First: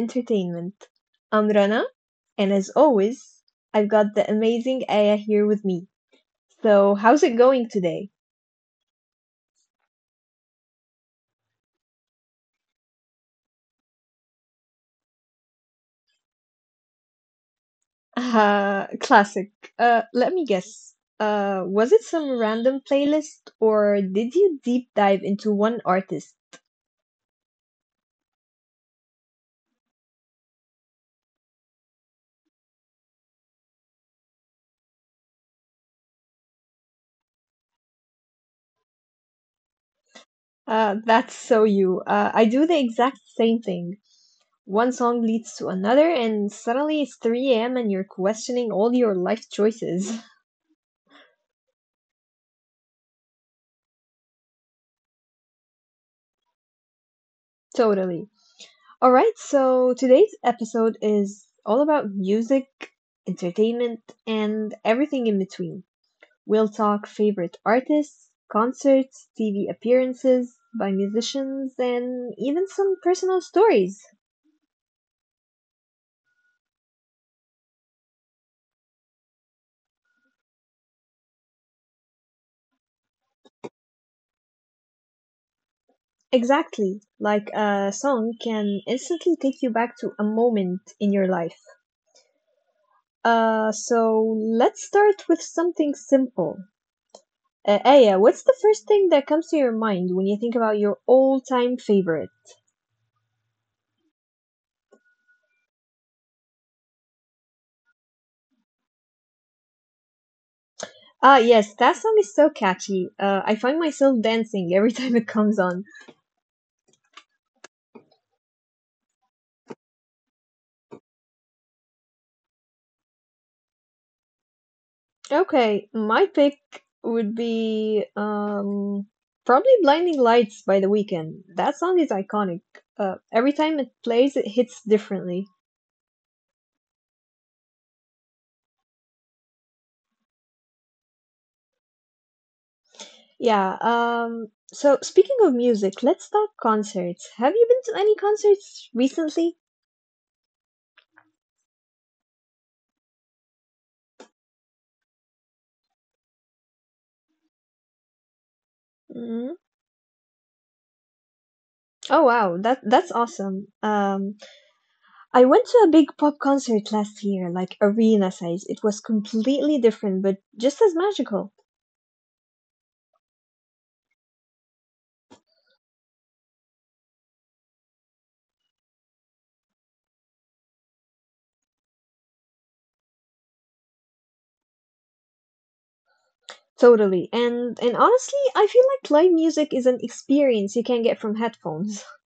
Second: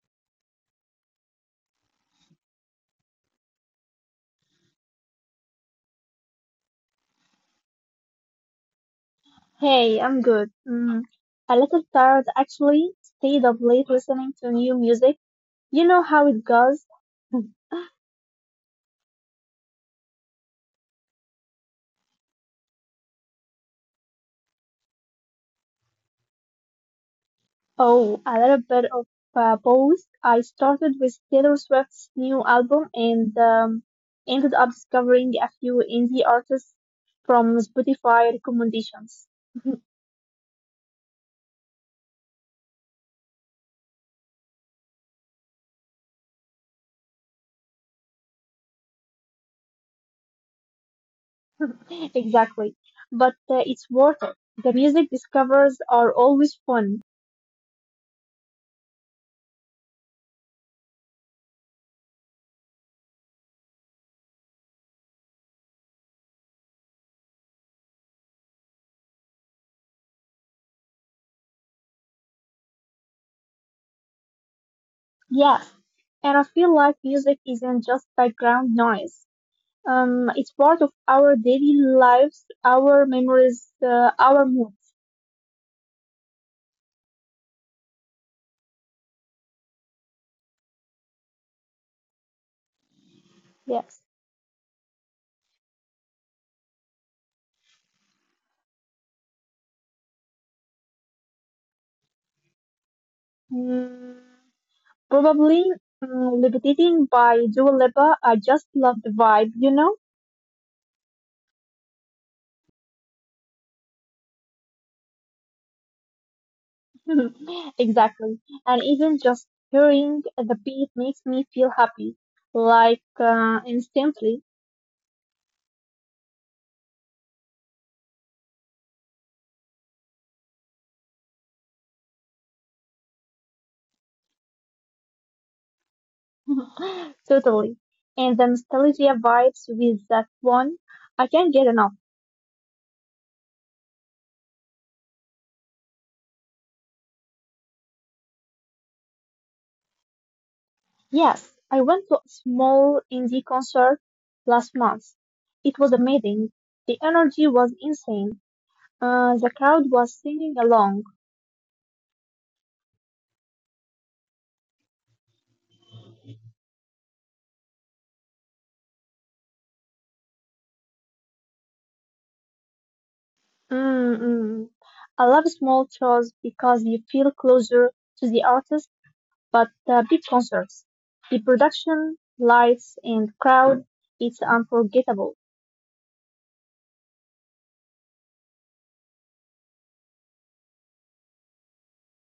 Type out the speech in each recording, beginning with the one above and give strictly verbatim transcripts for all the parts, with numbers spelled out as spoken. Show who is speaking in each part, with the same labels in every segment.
Speaker 1: Entertainment. I'm Rana, and as always, I've got the amazing Aya here with me. So, how's it going today?
Speaker 2: Hey, I'm good. Mm, a little tired actually. Stayed up late listening to new music. You know how it goes.
Speaker 1: Uh, classic. Uh, let me guess. Uh, was it some random playlist, or did you deep dive into one artist?
Speaker 2: Oh, a little bit of uh, both. I started with Taylor Swift's new album and um, ended up discovering a few indie artists from Spotify recommendations.
Speaker 1: Uh, that's so you. Uh, I do the exact same thing. One song leads to another, and suddenly it's three a m and you're questioning all your life choices.
Speaker 2: Exactly. But uh, it's worth it. The music discovers are always fun.
Speaker 1: Totally. All right, so today's episode is all about music, entertainment, and everything in between. We'll talk favorite artists, concerts, T V appearances by musicians, and even some personal stories.
Speaker 2: Yes, and I feel like music isn't just background noise. Um, it's part of our daily lives, our memories, uh, our moods.
Speaker 1: Exactly, like a song can instantly take you back to a moment in your life. Uh,
Speaker 2: Yes.
Speaker 1: so let's start with something simple. Uh, Aya, what's the first thing that comes to your mind when you think about your all-time favorite?
Speaker 2: Mm, Probably mm, Levitating by Dua Lipa. I just love the vibe, you know?
Speaker 1: Ah, yes, that song is so catchy. Uh, I find myself dancing every time it comes on.
Speaker 2: Exactly. And even just hearing the beat makes me feel happy, like, uh, instantly.
Speaker 1: Okay, my pick would be um probably Blinding Lights by The Weeknd. That song is iconic. Uh, every time it plays, it hits differently.
Speaker 2: Totally. And the nostalgia vibes with that one, I can't get enough.
Speaker 1: Yeah, um so speaking of music, let's talk concerts. Have you been to any concerts recently?
Speaker 2: Yes, I went to a small indie concert last month. It was amazing. The energy was insane. Uh, the
Speaker 1: Mm?
Speaker 2: crowd was singing along.
Speaker 1: Oh wow, that that's awesome. Um I went to a big pop concert last year, like arena size. It was completely different, but just as magical.
Speaker 2: Mm, mm. I love small shows because you feel closer to the artist, but uh, big concerts, the production, lights, and crowd, it's unforgettable.
Speaker 1: Totally. And and honestly, I feel like live music is an experience you can get from headphones.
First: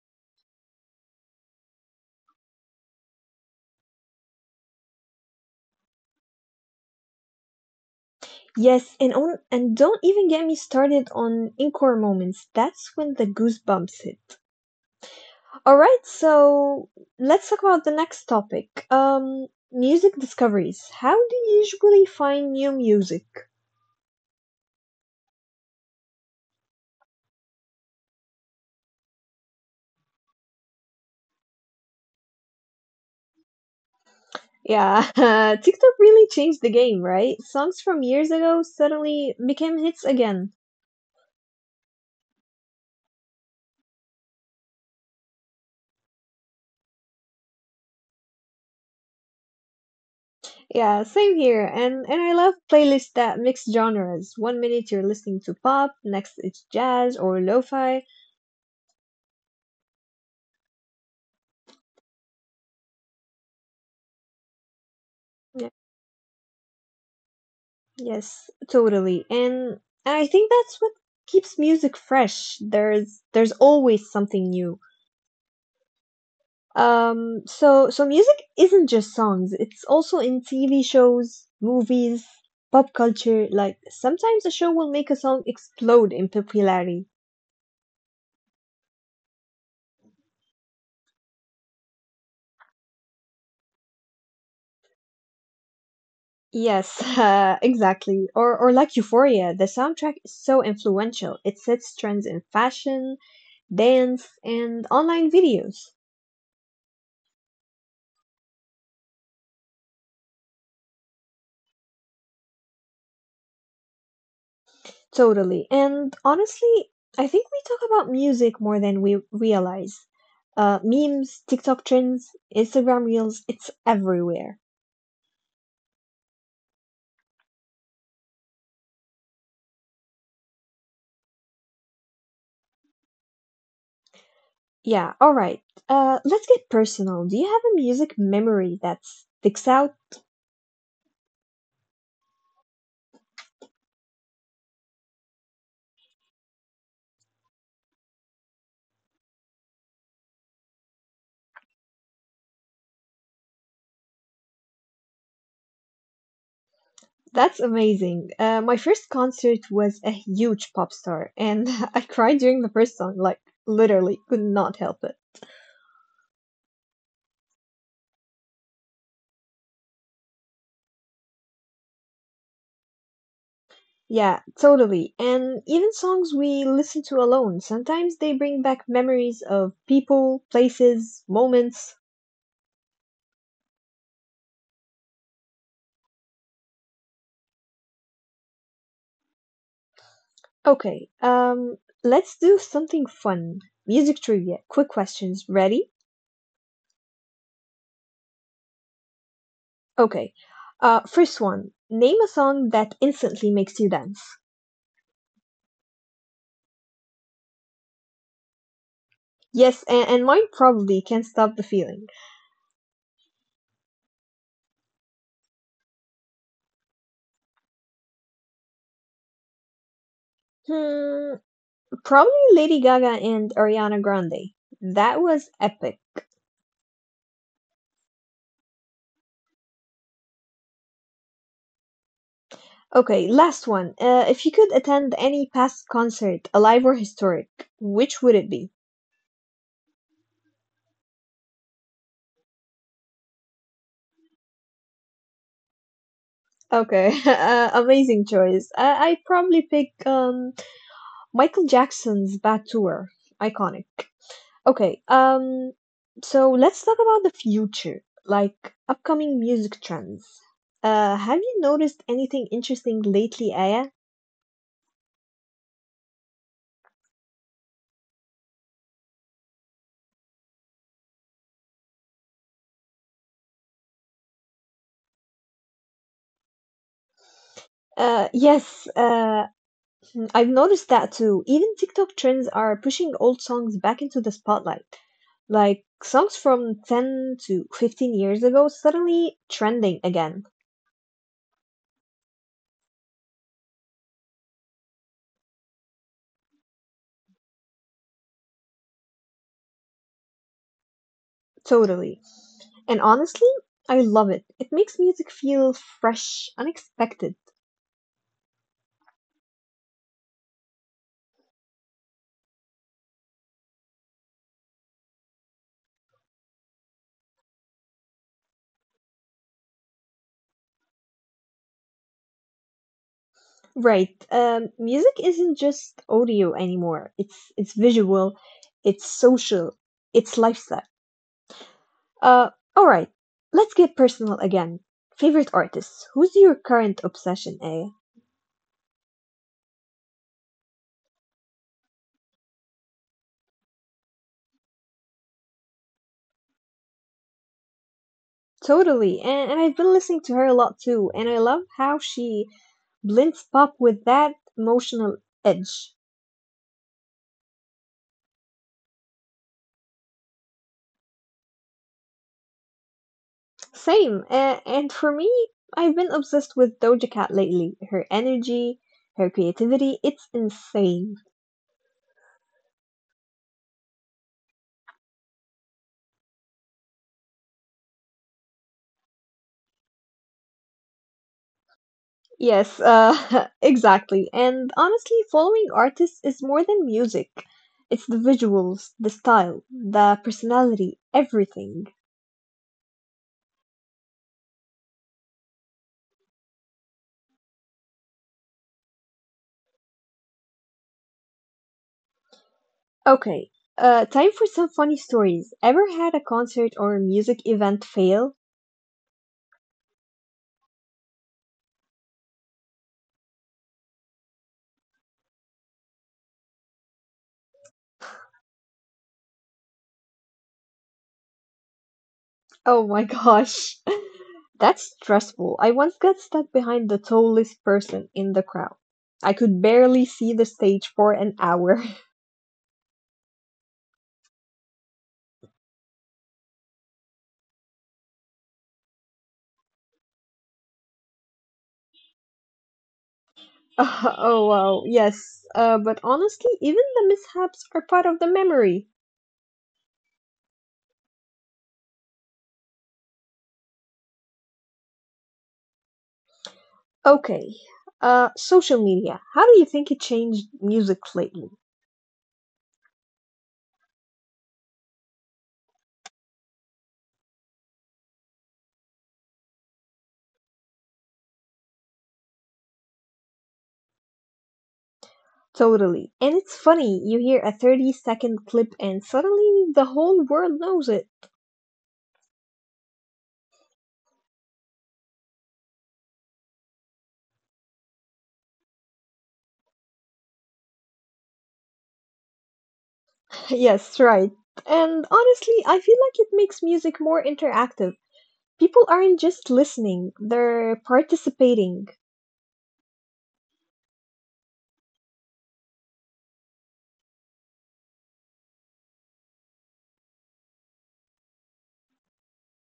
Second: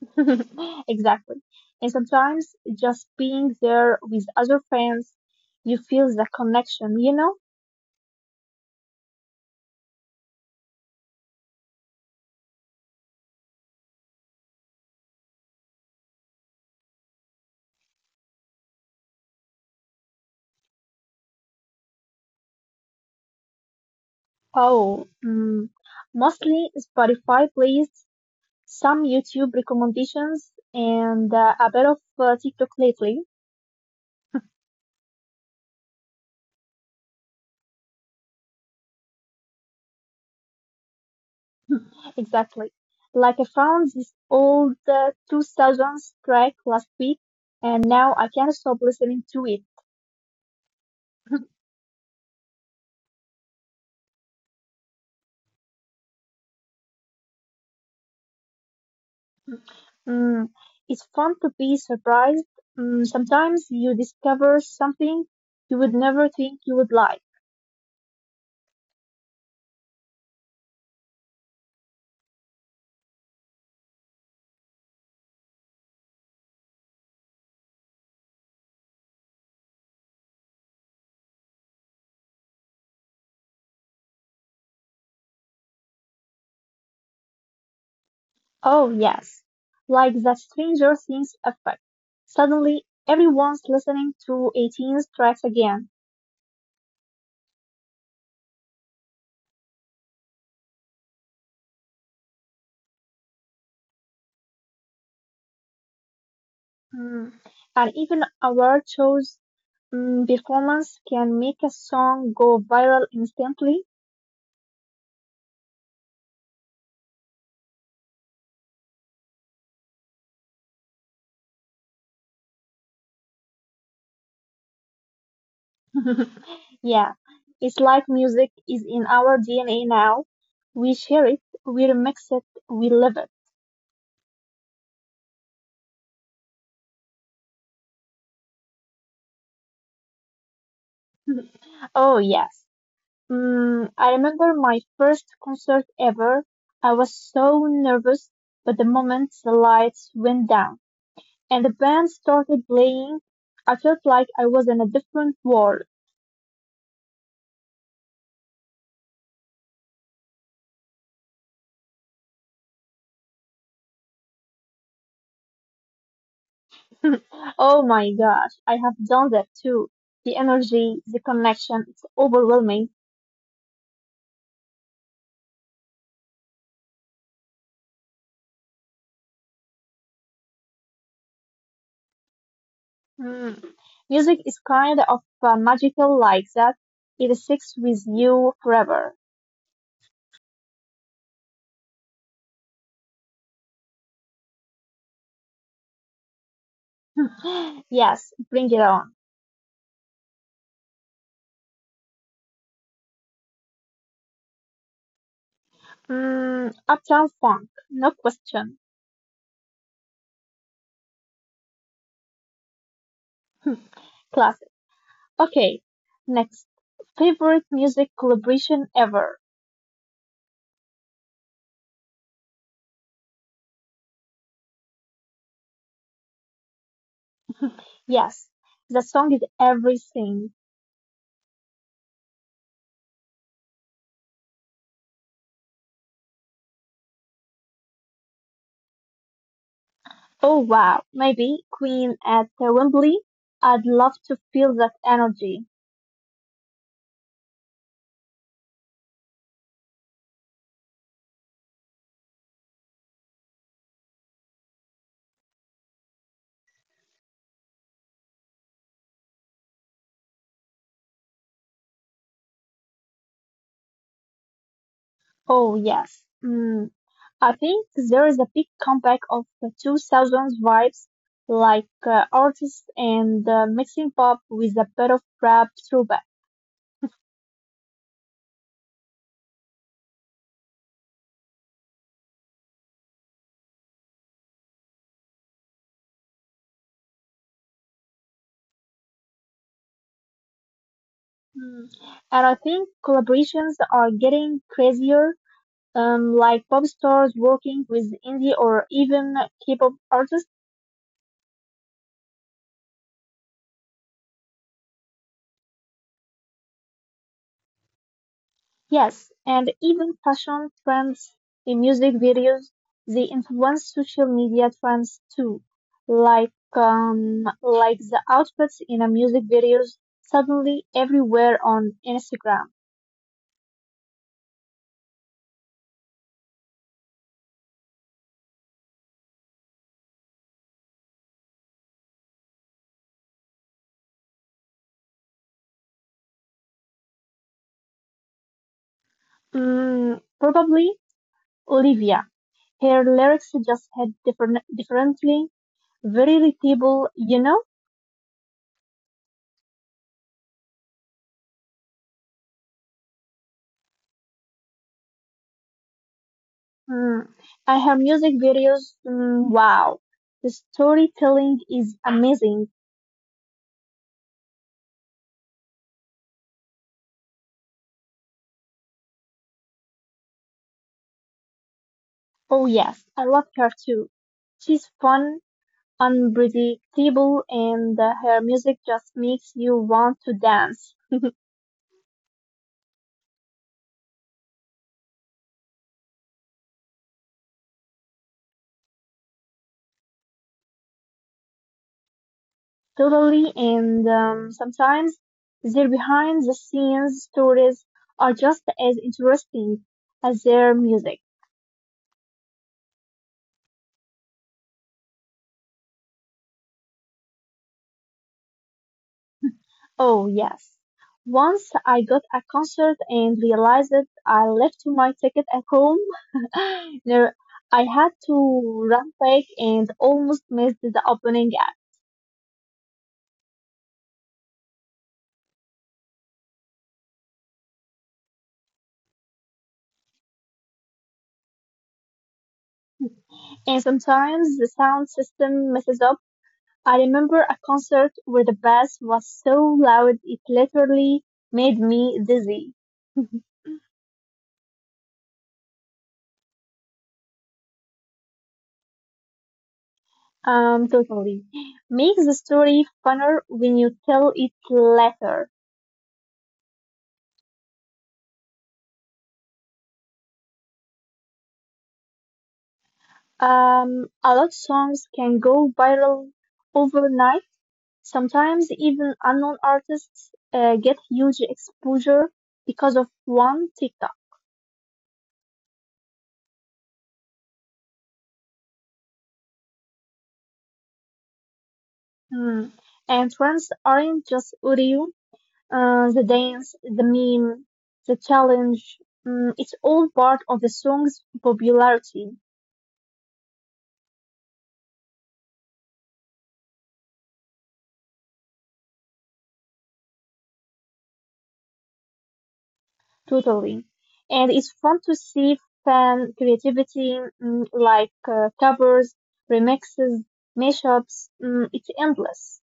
Speaker 2: Exactly. And sometimes just being there with other fans, you feel the connection, you know?
Speaker 1: Yes, and on and don't even get me started on encore moments. That's when the goosebumps hit. All right, so let's talk about the next topic. Um, music discoveries. How do you usually find new music?
Speaker 2: Oh, mm, mostly Spotify plays, some YouTube recommendations, and uh, a bit of uh, TikTok lately.
Speaker 1: Yeah, TikTok really changed the game, right? Songs from years ago suddenly became hits again.
Speaker 2: Exactly. Like I found this old uh, two thousands track last week, and now I can't stop listening to it.
Speaker 1: Yeah, same here. And and I love playlists that mix genres. One minute you're listening to pop, next it's jazz or lo-fi.
Speaker 2: Mm, it's fun to be surprised. Mm, sometimes you discover something
Speaker 1: Yeah,
Speaker 2: you would never think you would like.
Speaker 1: yes, totally. And I think that's what keeps music fresh. There's there's always something new. Um, so so music isn't just songs, it's also in T V shows, movies, pop culture. Like sometimes a show will make a song explode in popularity.
Speaker 2: Oh, yes. Like the Stranger Things effect. Suddenly, everyone's listening to eighteen tracks again.
Speaker 1: Yes, uh, exactly. Or or like Euphoria, the soundtrack is so influential. It sets trends in fashion, dance, and online videos.
Speaker 2: Mm. And even award shows, mm, performance can make a song go viral instantly.
Speaker 1: Totally. And honestly, I think we talk about music more than we realize. Uh, memes, TikTok trends, Instagram reels, it's everywhere.
Speaker 2: Yeah, it's like music is in our D N A now. We share it, we remix it, we live it.
Speaker 1: Yeah, all right. Uh, let's get personal. Do you have a music memory that sticks out?
Speaker 2: Oh, yes. Mm, I remember my first concert ever. I was so nervous, but the moment the lights went down and the band started playing, I felt like I was in a different world.
Speaker 1: That's amazing. Uh, my first concert was a huge pop star, and I cried during the first song, like, literally, could not help it.
Speaker 2: Oh my gosh, I have done that too. The energy, the connection, it's overwhelming.
Speaker 1: Yeah, totally. And even songs we listen to alone, sometimes they bring back memories of people, places, moments.
Speaker 2: Mm. Music is kind of uh, magical like that. It sticks with you forever.
Speaker 1: Okay, um, let's do something fun. Music trivia. Quick questions. Ready?
Speaker 2: Yes, bring it on.
Speaker 1: Okay. Uh, first one. Name a song that instantly makes you dance.
Speaker 2: Mm, Uptown Funk, no question.
Speaker 1: Yes, and, and mine probably can't stop the feeling.
Speaker 2: Classic. Okay, next. Favorite music collaboration ever?
Speaker 1: Hmm, probably Lady Gaga and Ariana Grande. That was epic.
Speaker 2: Yes, the song is everything.
Speaker 1: Okay, last one. Uh, if you could attend any past concert, alive or historic, which would it be?
Speaker 2: Oh wow, maybe Queen at the Wembley? I'd love to feel that energy.
Speaker 1: Okay, uh, amazing choice. I I probably pick um Michael Jackson's Bad Tour. Iconic. Okay, um, so let's talk about the future, like upcoming music trends. Uh, have you noticed anything interesting lately, Aya?
Speaker 2: Oh yes. Mm, I think there is a big comeback of the two thousands vibes, like, uh, artists and uh, mixing pop with a bit of rap throwback.
Speaker 1: Uh, yes, uh, I've noticed that too. Even TikTok trends are pushing old songs back into the spotlight. Like songs from ten to fifteen years ago suddenly trending again.
Speaker 2: Mm. And I think collaborations are getting crazier, um, like pop stars working with indie or even K-pop artists.
Speaker 1: Totally. And honestly, I love it. It makes music feel fresh, unexpected.
Speaker 2: Yes, and even fashion trends in music videos, they influence social media trends too. Like, um, like the outfits in a music videos suddenly everywhere on Instagram.
Speaker 1: Right. Um, music isn't just audio anymore. It's it's visual, it's social, it's lifestyle. Uh, all right. Let's get personal again. Favorite artists. Who's your current obsession, A?
Speaker 2: Mm, probably Olivia. Her lyrics just hit different, differently, very relatable, you know?
Speaker 1: Totally. And and I've been listening to her a lot too, and I love how she blends pop with that emotional edge.
Speaker 2: Mm. I have music videos. Mm, wow. The storytelling is amazing.
Speaker 1: Same. And, and for me, I've been obsessed with Doja Cat lately. Her energy, her creativity, it's insane.
Speaker 2: Oh yes, I love her too. She's fun, unpredictable, and uh, her music just makes you want to dance.
Speaker 1: Yes, uh, exactly. And honestly, following artists is more than music. It's the visuals, the style, the personality, everything.
Speaker 2: Totally, and um, sometimes their behind the scenes stories are just as interesting as their music.
Speaker 1: Okay, uh, time for some funny stories. Ever had a concert or music event fail?
Speaker 2: Oh, yes. Once I got a concert and realized that I left my ticket at home. No, I had to run back and almost missed the opening act.
Speaker 1: Oh my gosh. That's stressful. I once got stuck behind the tallest person in the crowd. I could barely see the stage for an hour.
Speaker 2: And sometimes the sound system messes up. I remember a concert where the bass was so loud it literally made me dizzy.
Speaker 1: oh wow, yes. Uh, but honestly, even the mishaps are part of the memory.
Speaker 2: Um, totally. Makes the story funner when you tell it later.
Speaker 1: Okay. Uh, social media. How do you think it changed music lately?
Speaker 2: Um, a lot of songs can go viral overnight. Sometimes even unknown artists uh, get huge exposure because of one TikTok.
Speaker 1: Totally. And it's funny, you hear a thirty second clip and suddenly the whole world knows it.
Speaker 2: Mm. And trends aren't just audio, uh, the dance, the meme, the challenge. Mm, it's all part of the song's popularity.
Speaker 1: Yes, right. And honestly, I feel like it makes music more interactive. People aren't just listening, they're participating.
Speaker 2: Totally. And it's fun to see fan creativity, mm, like, uh, covers, remixes, mashups. Mm, it's endless.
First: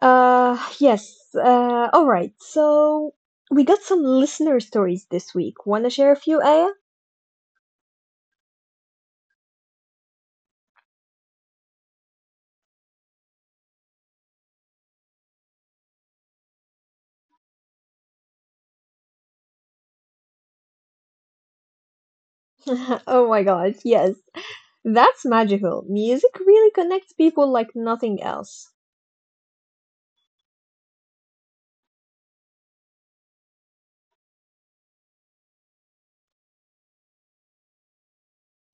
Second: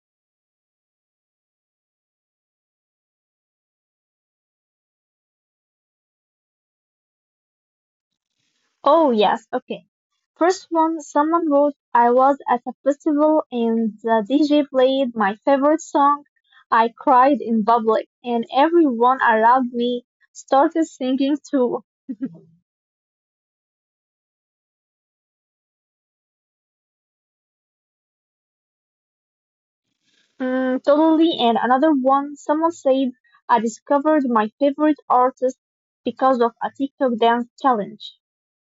Speaker 1: Uh, yes, uh, all right. So we got some listener stories this week. Want to share a few, Aya?
Speaker 2: Oh, yes. Okay. First one, someone wrote, I was at a festival and the D J played my favorite song. I cried in public and everyone around me started singing too.
Speaker 1: oh my god, yes. That's magical. Music really connects people like nothing else.
Speaker 2: Mm, totally. And another one, someone said, I discovered my favorite artist because of a TikTok dance challenge.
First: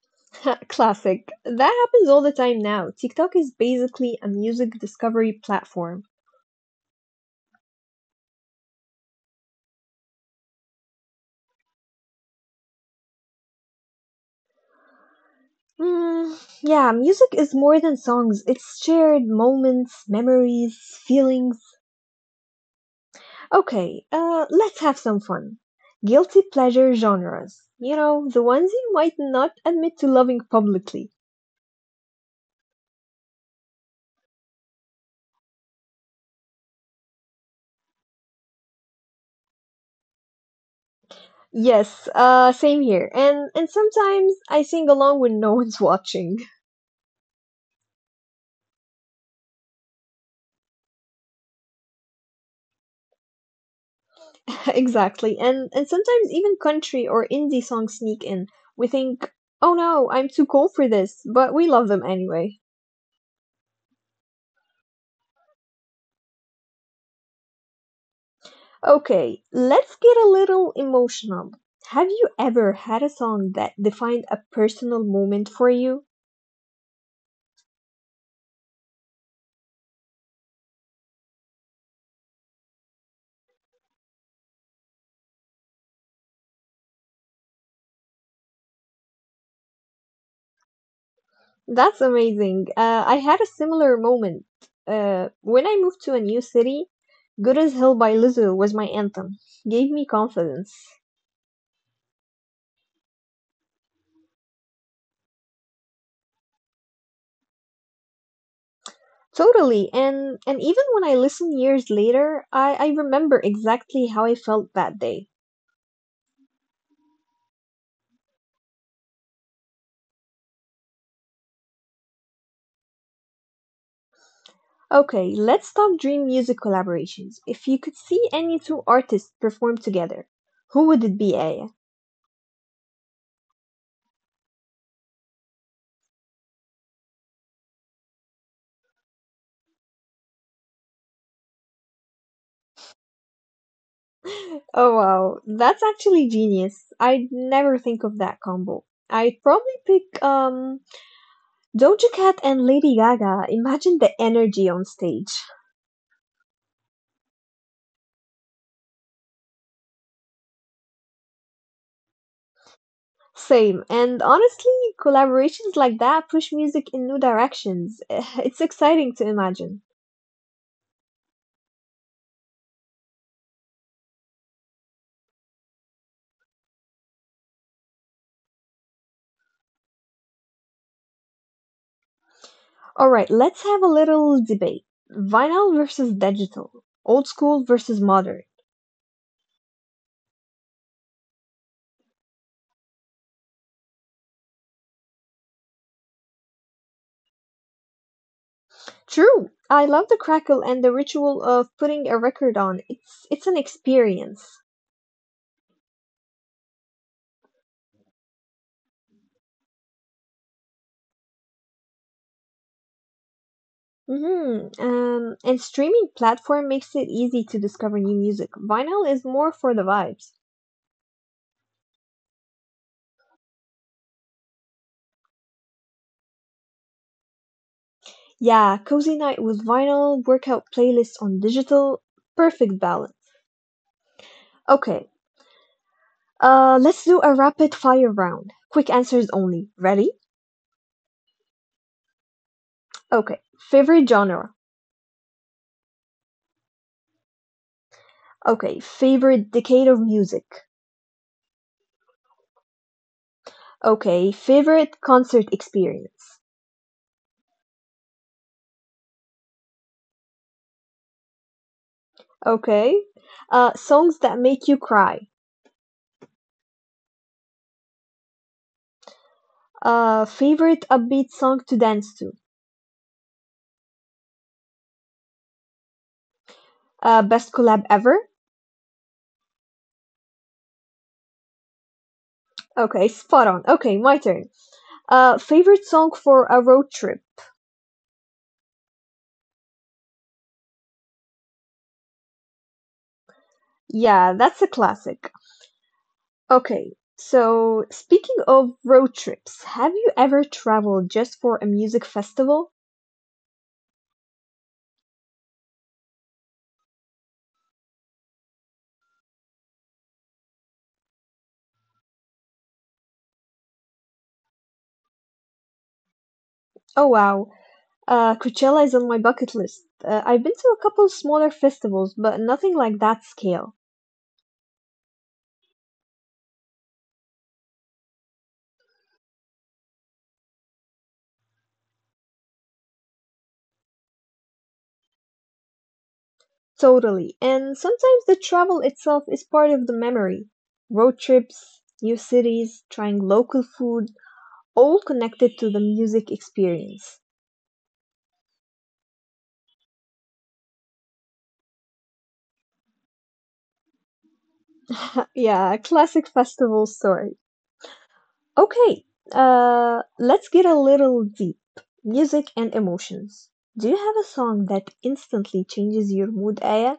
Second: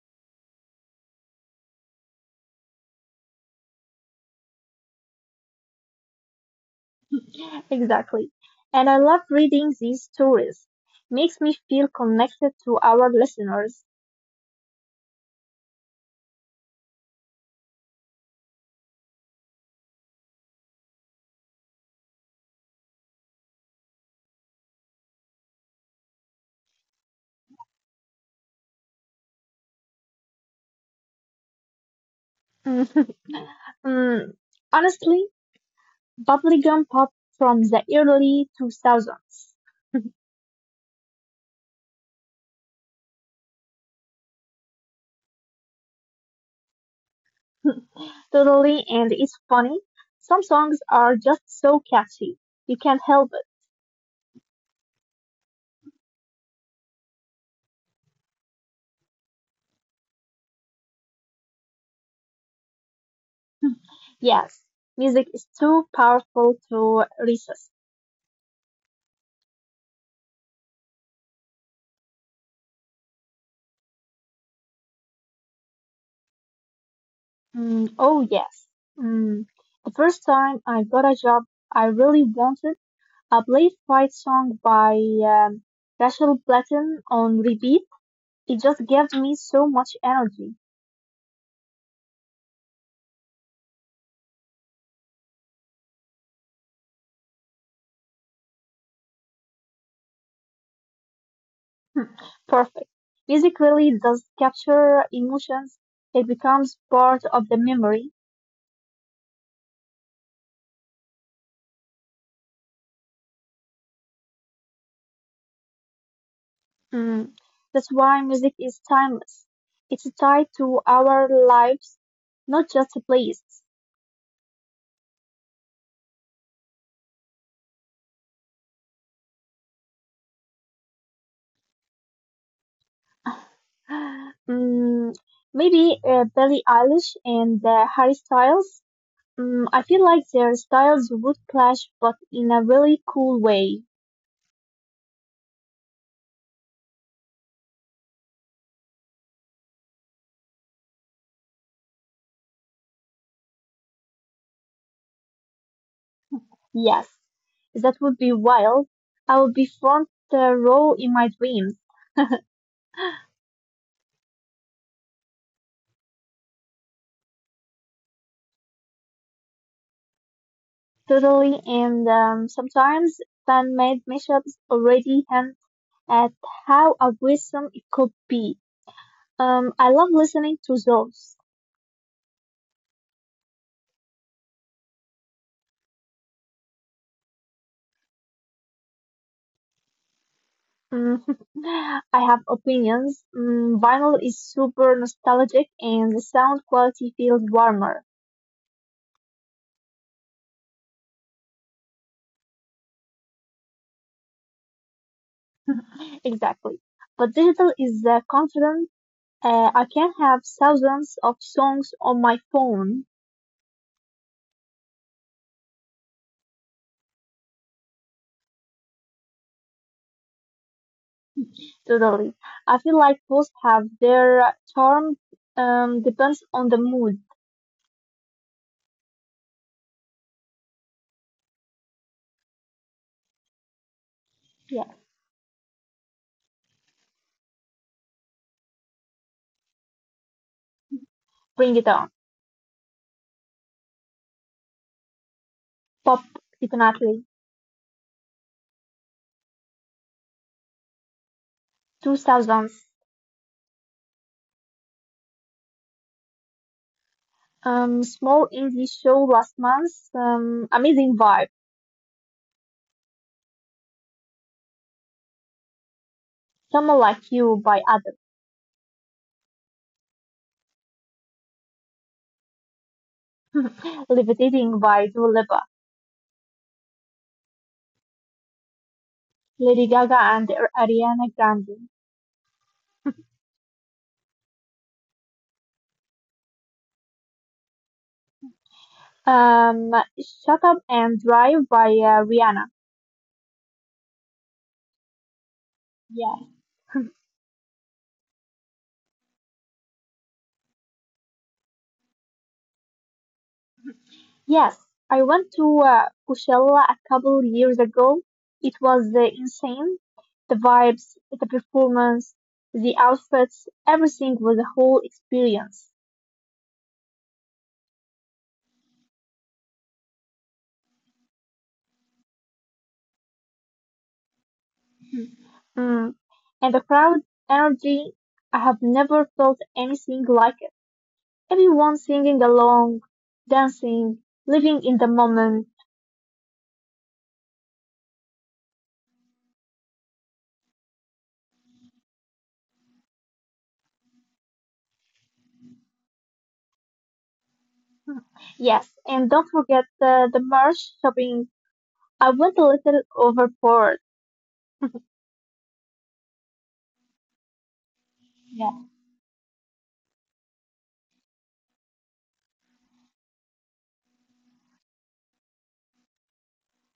Speaker 1: Classic. That happens all the time now. TikTok is basically a music discovery platform.
Speaker 2: Exactly. And I love reading these stories. Makes me feel connected to our listeners.
Speaker 1: Mm, yeah, music is more than songs. It's shared moments, memories, feelings. Okay, uh, let's have some fun. Guilty pleasure genres. You know, the ones you might not admit to loving publicly.
Speaker 2: Mhm. Mm, honestly, bubblegum pop from the early two thousands.
Speaker 1: Yes, uh, same here. And and sometimes I sing along when no one's watching.
Speaker 2: Totally, and it's funny. Some songs are just so catchy. You can't help it.
Speaker 1: Exactly. And and sometimes even country or indie songs sneak in. We think, "Oh no, I'm too cool for this," but we love them anyway.
Speaker 2: Yes, music is too powerful to resist.
Speaker 1: Okay, let's get a little emotional. Have you ever had a song that defined a personal moment for you?
Speaker 2: Mm, oh yes. Mm, the first time I got a job I really wanted, I played Fight Song by um, Rachel Platten on repeat. It just gave me so much energy.
Speaker 1: That's amazing. Uh, I had a similar moment. Uh, when I moved to a new city, Good as Hell by Lizzo was my anthem. Gave me confidence.
Speaker 2: Hmm, perfect. Music really does capture emotions. It becomes part of the memory.
Speaker 1: Totally, and and even when I listen years later, I, I remember exactly how I felt that day.
Speaker 2: Mm, that's why music is timeless. It's tied to our lives, not just a place.
Speaker 1: Okay, let's talk dream music collaborations. If you could see any two artists perform together, who would it be,
Speaker 2: Mm, maybe uh, Billie Eilish and uh, Harry Styles. Mm, I feel like their styles would clash, but in a really cool way.
Speaker 1: Oh wow, that's actually genius. I'd never think of that combo. I'd probably pick um Doja Cat and Lady Gaga. Imagine the energy on stage.
Speaker 2: Yes, that would be wild. I would be front uh, row in my dreams,
Speaker 1: Same. And honestly, collaborations like that push music in new directions. It's exciting to imagine.
Speaker 2: totally. And um, sometimes fan-made mashups already hint at how aggressive it could be. Um, I love listening to those.
Speaker 1: All right, let's have a little debate. Vinyl versus digital. Old school versus modern.
Speaker 2: Mm, I have opinions. Mm, vinyl is super nostalgic and the sound quality feels warmer.
Speaker 1: True. I love the crackle and the ritual of putting a record on. It's it's an experience.
Speaker 2: Exactly. But digital is uh, confident. Uh, I can have thousands of songs on my phone.
Speaker 1: Mhm, um, and streaming platform makes it easy to discover new music. Vinyl is more for the vibes.
Speaker 2: Totally. I feel like both have their charm. Um, depends on the mood.
Speaker 1: Yeah, cozy night with vinyl, workout playlists on digital, perfect balance.
Speaker 2: Yeah.
Speaker 1: Okay, uh, let's do a rapid fire round. Quick answers only. Ready?
Speaker 2: Bring it on.
Speaker 1: Okay, favorite genre.
Speaker 2: Pop, definitely.
Speaker 1: Okay, favorite decade of music.
Speaker 2: two thousands.
Speaker 1: Okay, favorite concert experience.
Speaker 2: Um, small indie show last month. Um, amazing vibe.
Speaker 1: Okay, uh, songs that make you cry.
Speaker 2: Someone Like You by Adam.
Speaker 1: Uh, favorite upbeat song to dance to.
Speaker 2: Levitating by Dua Lipa,
Speaker 1: Uh, best collab ever?
Speaker 2: Lady Gaga and Ariana Grande.
Speaker 1: Okay, spot on. Okay, my turn. Uh, favorite song for a road trip?
Speaker 2: Um, Shut Up and Drive by uh, Rihanna.
Speaker 1: Yeah, that's a classic.
Speaker 2: Yeah.
Speaker 1: Okay, so speaking of road trips, have you ever traveled just for a music festival?
Speaker 2: Yes, I went to uh, Coachella a couple years ago. It was uh, insane. The vibes, the performance, the outfits, everything was a whole experience.
Speaker 1: Oh wow, uh, Coachella is on my bucket list. Uh, I've been to a couple smaller festivals, but nothing like that scale.
Speaker 2: Mm. And the crowd energy, I have never felt anything like it. Everyone singing along, dancing, living in the moment.
Speaker 1: Totally. And sometimes the travel itself is part of the memory. Road trips, new cities, trying local food, all connected to the music experience.
Speaker 2: Yes, and don't forget the, the merch shopping. I went a little overboard.
Speaker 1: yeah, classic festival story.
Speaker 2: Yeah.
Speaker 1: Okay, uh, let's get a little deep. Music and emotions. Do you have a song that instantly changes your mood, Aya?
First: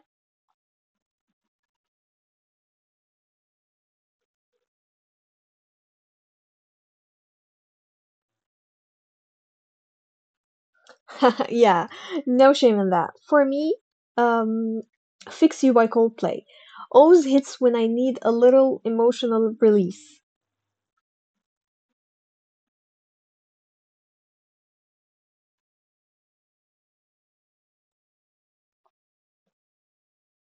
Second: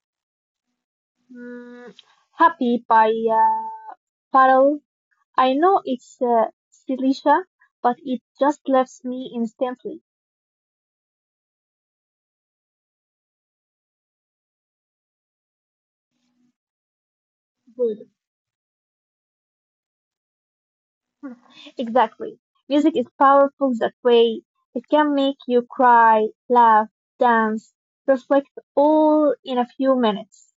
Speaker 2: Mm, Happy by uh, Pharrell. I know it's uh, Silisha, but it just left me instantly.
Speaker 1: yeah, no shame in that. For me, um, Fix You by Coldplay always hits when I
Speaker 2: Good.
Speaker 1: need a little emotional release.
Speaker 2: Exactly. Music is powerful that way. It can make you cry, laugh, dance, reflect all in a few minutes.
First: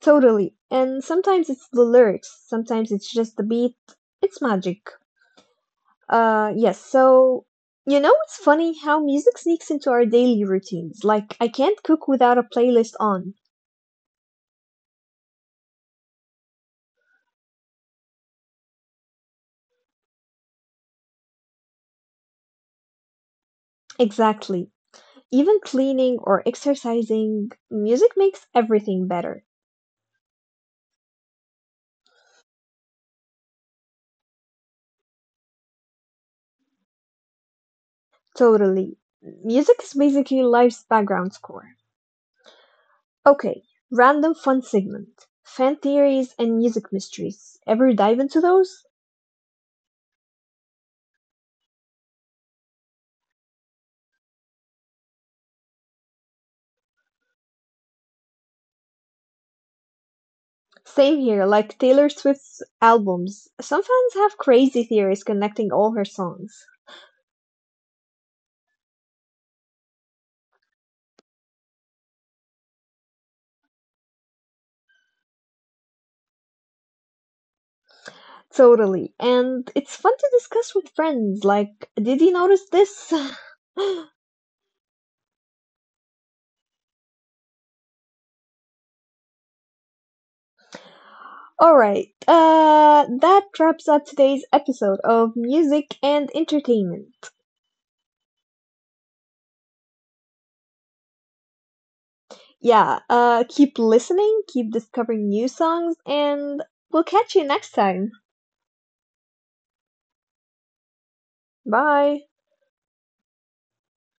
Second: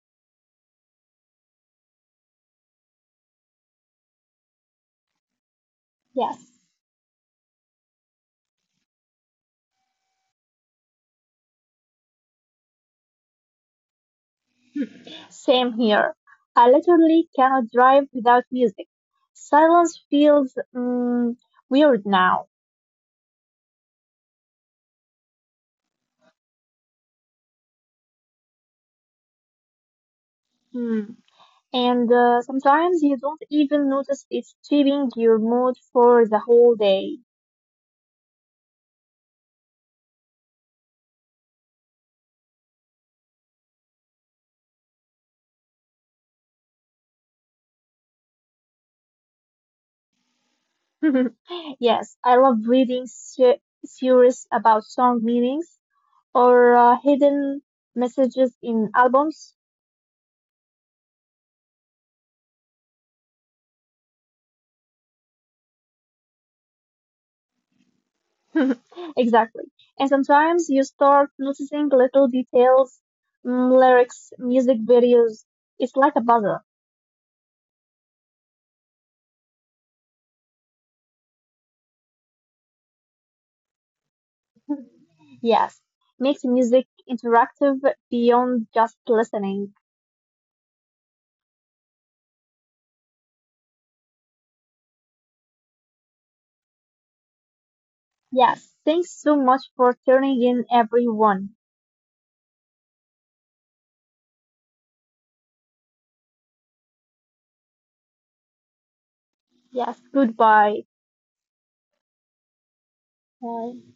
Speaker 1: Totally. And sometimes it's the lyrics, sometimes it's just the beat. It's magic.
Speaker 2: Yes.
Speaker 1: Uh, yes, so you know, it's funny how music sneaks into our daily routines. Like, I can't cook without a playlist on.
Speaker 2: Same here. I literally cannot drive without music. Silence feels, mm, weird now.
Speaker 1: Exactly. Even cleaning or exercising, music makes everything better.
Speaker 2: Mm. And uh, sometimes you don't even notice it's shaping your mood for the whole day.
Speaker 1: Totally. Music is basically life's background score. Okay, random fun segment. Fan theories and music mysteries. Ever dive into those?
Speaker 2: Yes, I love reading se- series about song meanings or uh, hidden messages in albums.
Speaker 1: Same here, like Taylor Swift's albums. Some fans have crazy theories connecting all her songs.
Speaker 2: Exactly. And sometimes you start noticing little details, mm, lyrics, music videos. It's like a puzzle.
Speaker 1: Totally. And it's fun to discuss with friends, like, did you notice this?
Speaker 2: Yes. Makes music interactive beyond just listening.
Speaker 1: Alright, uh, that wraps up today's episode of Music and Entertainment.
Speaker 2: Yes. Thanks so much for tuning in, everyone.
Speaker 1: Yeah, uh, keep listening, keep discovering new songs, and we'll catch you next time.
Speaker 2: Yes. Goodbye.
Speaker 1: Bye!
Speaker 2: Bye.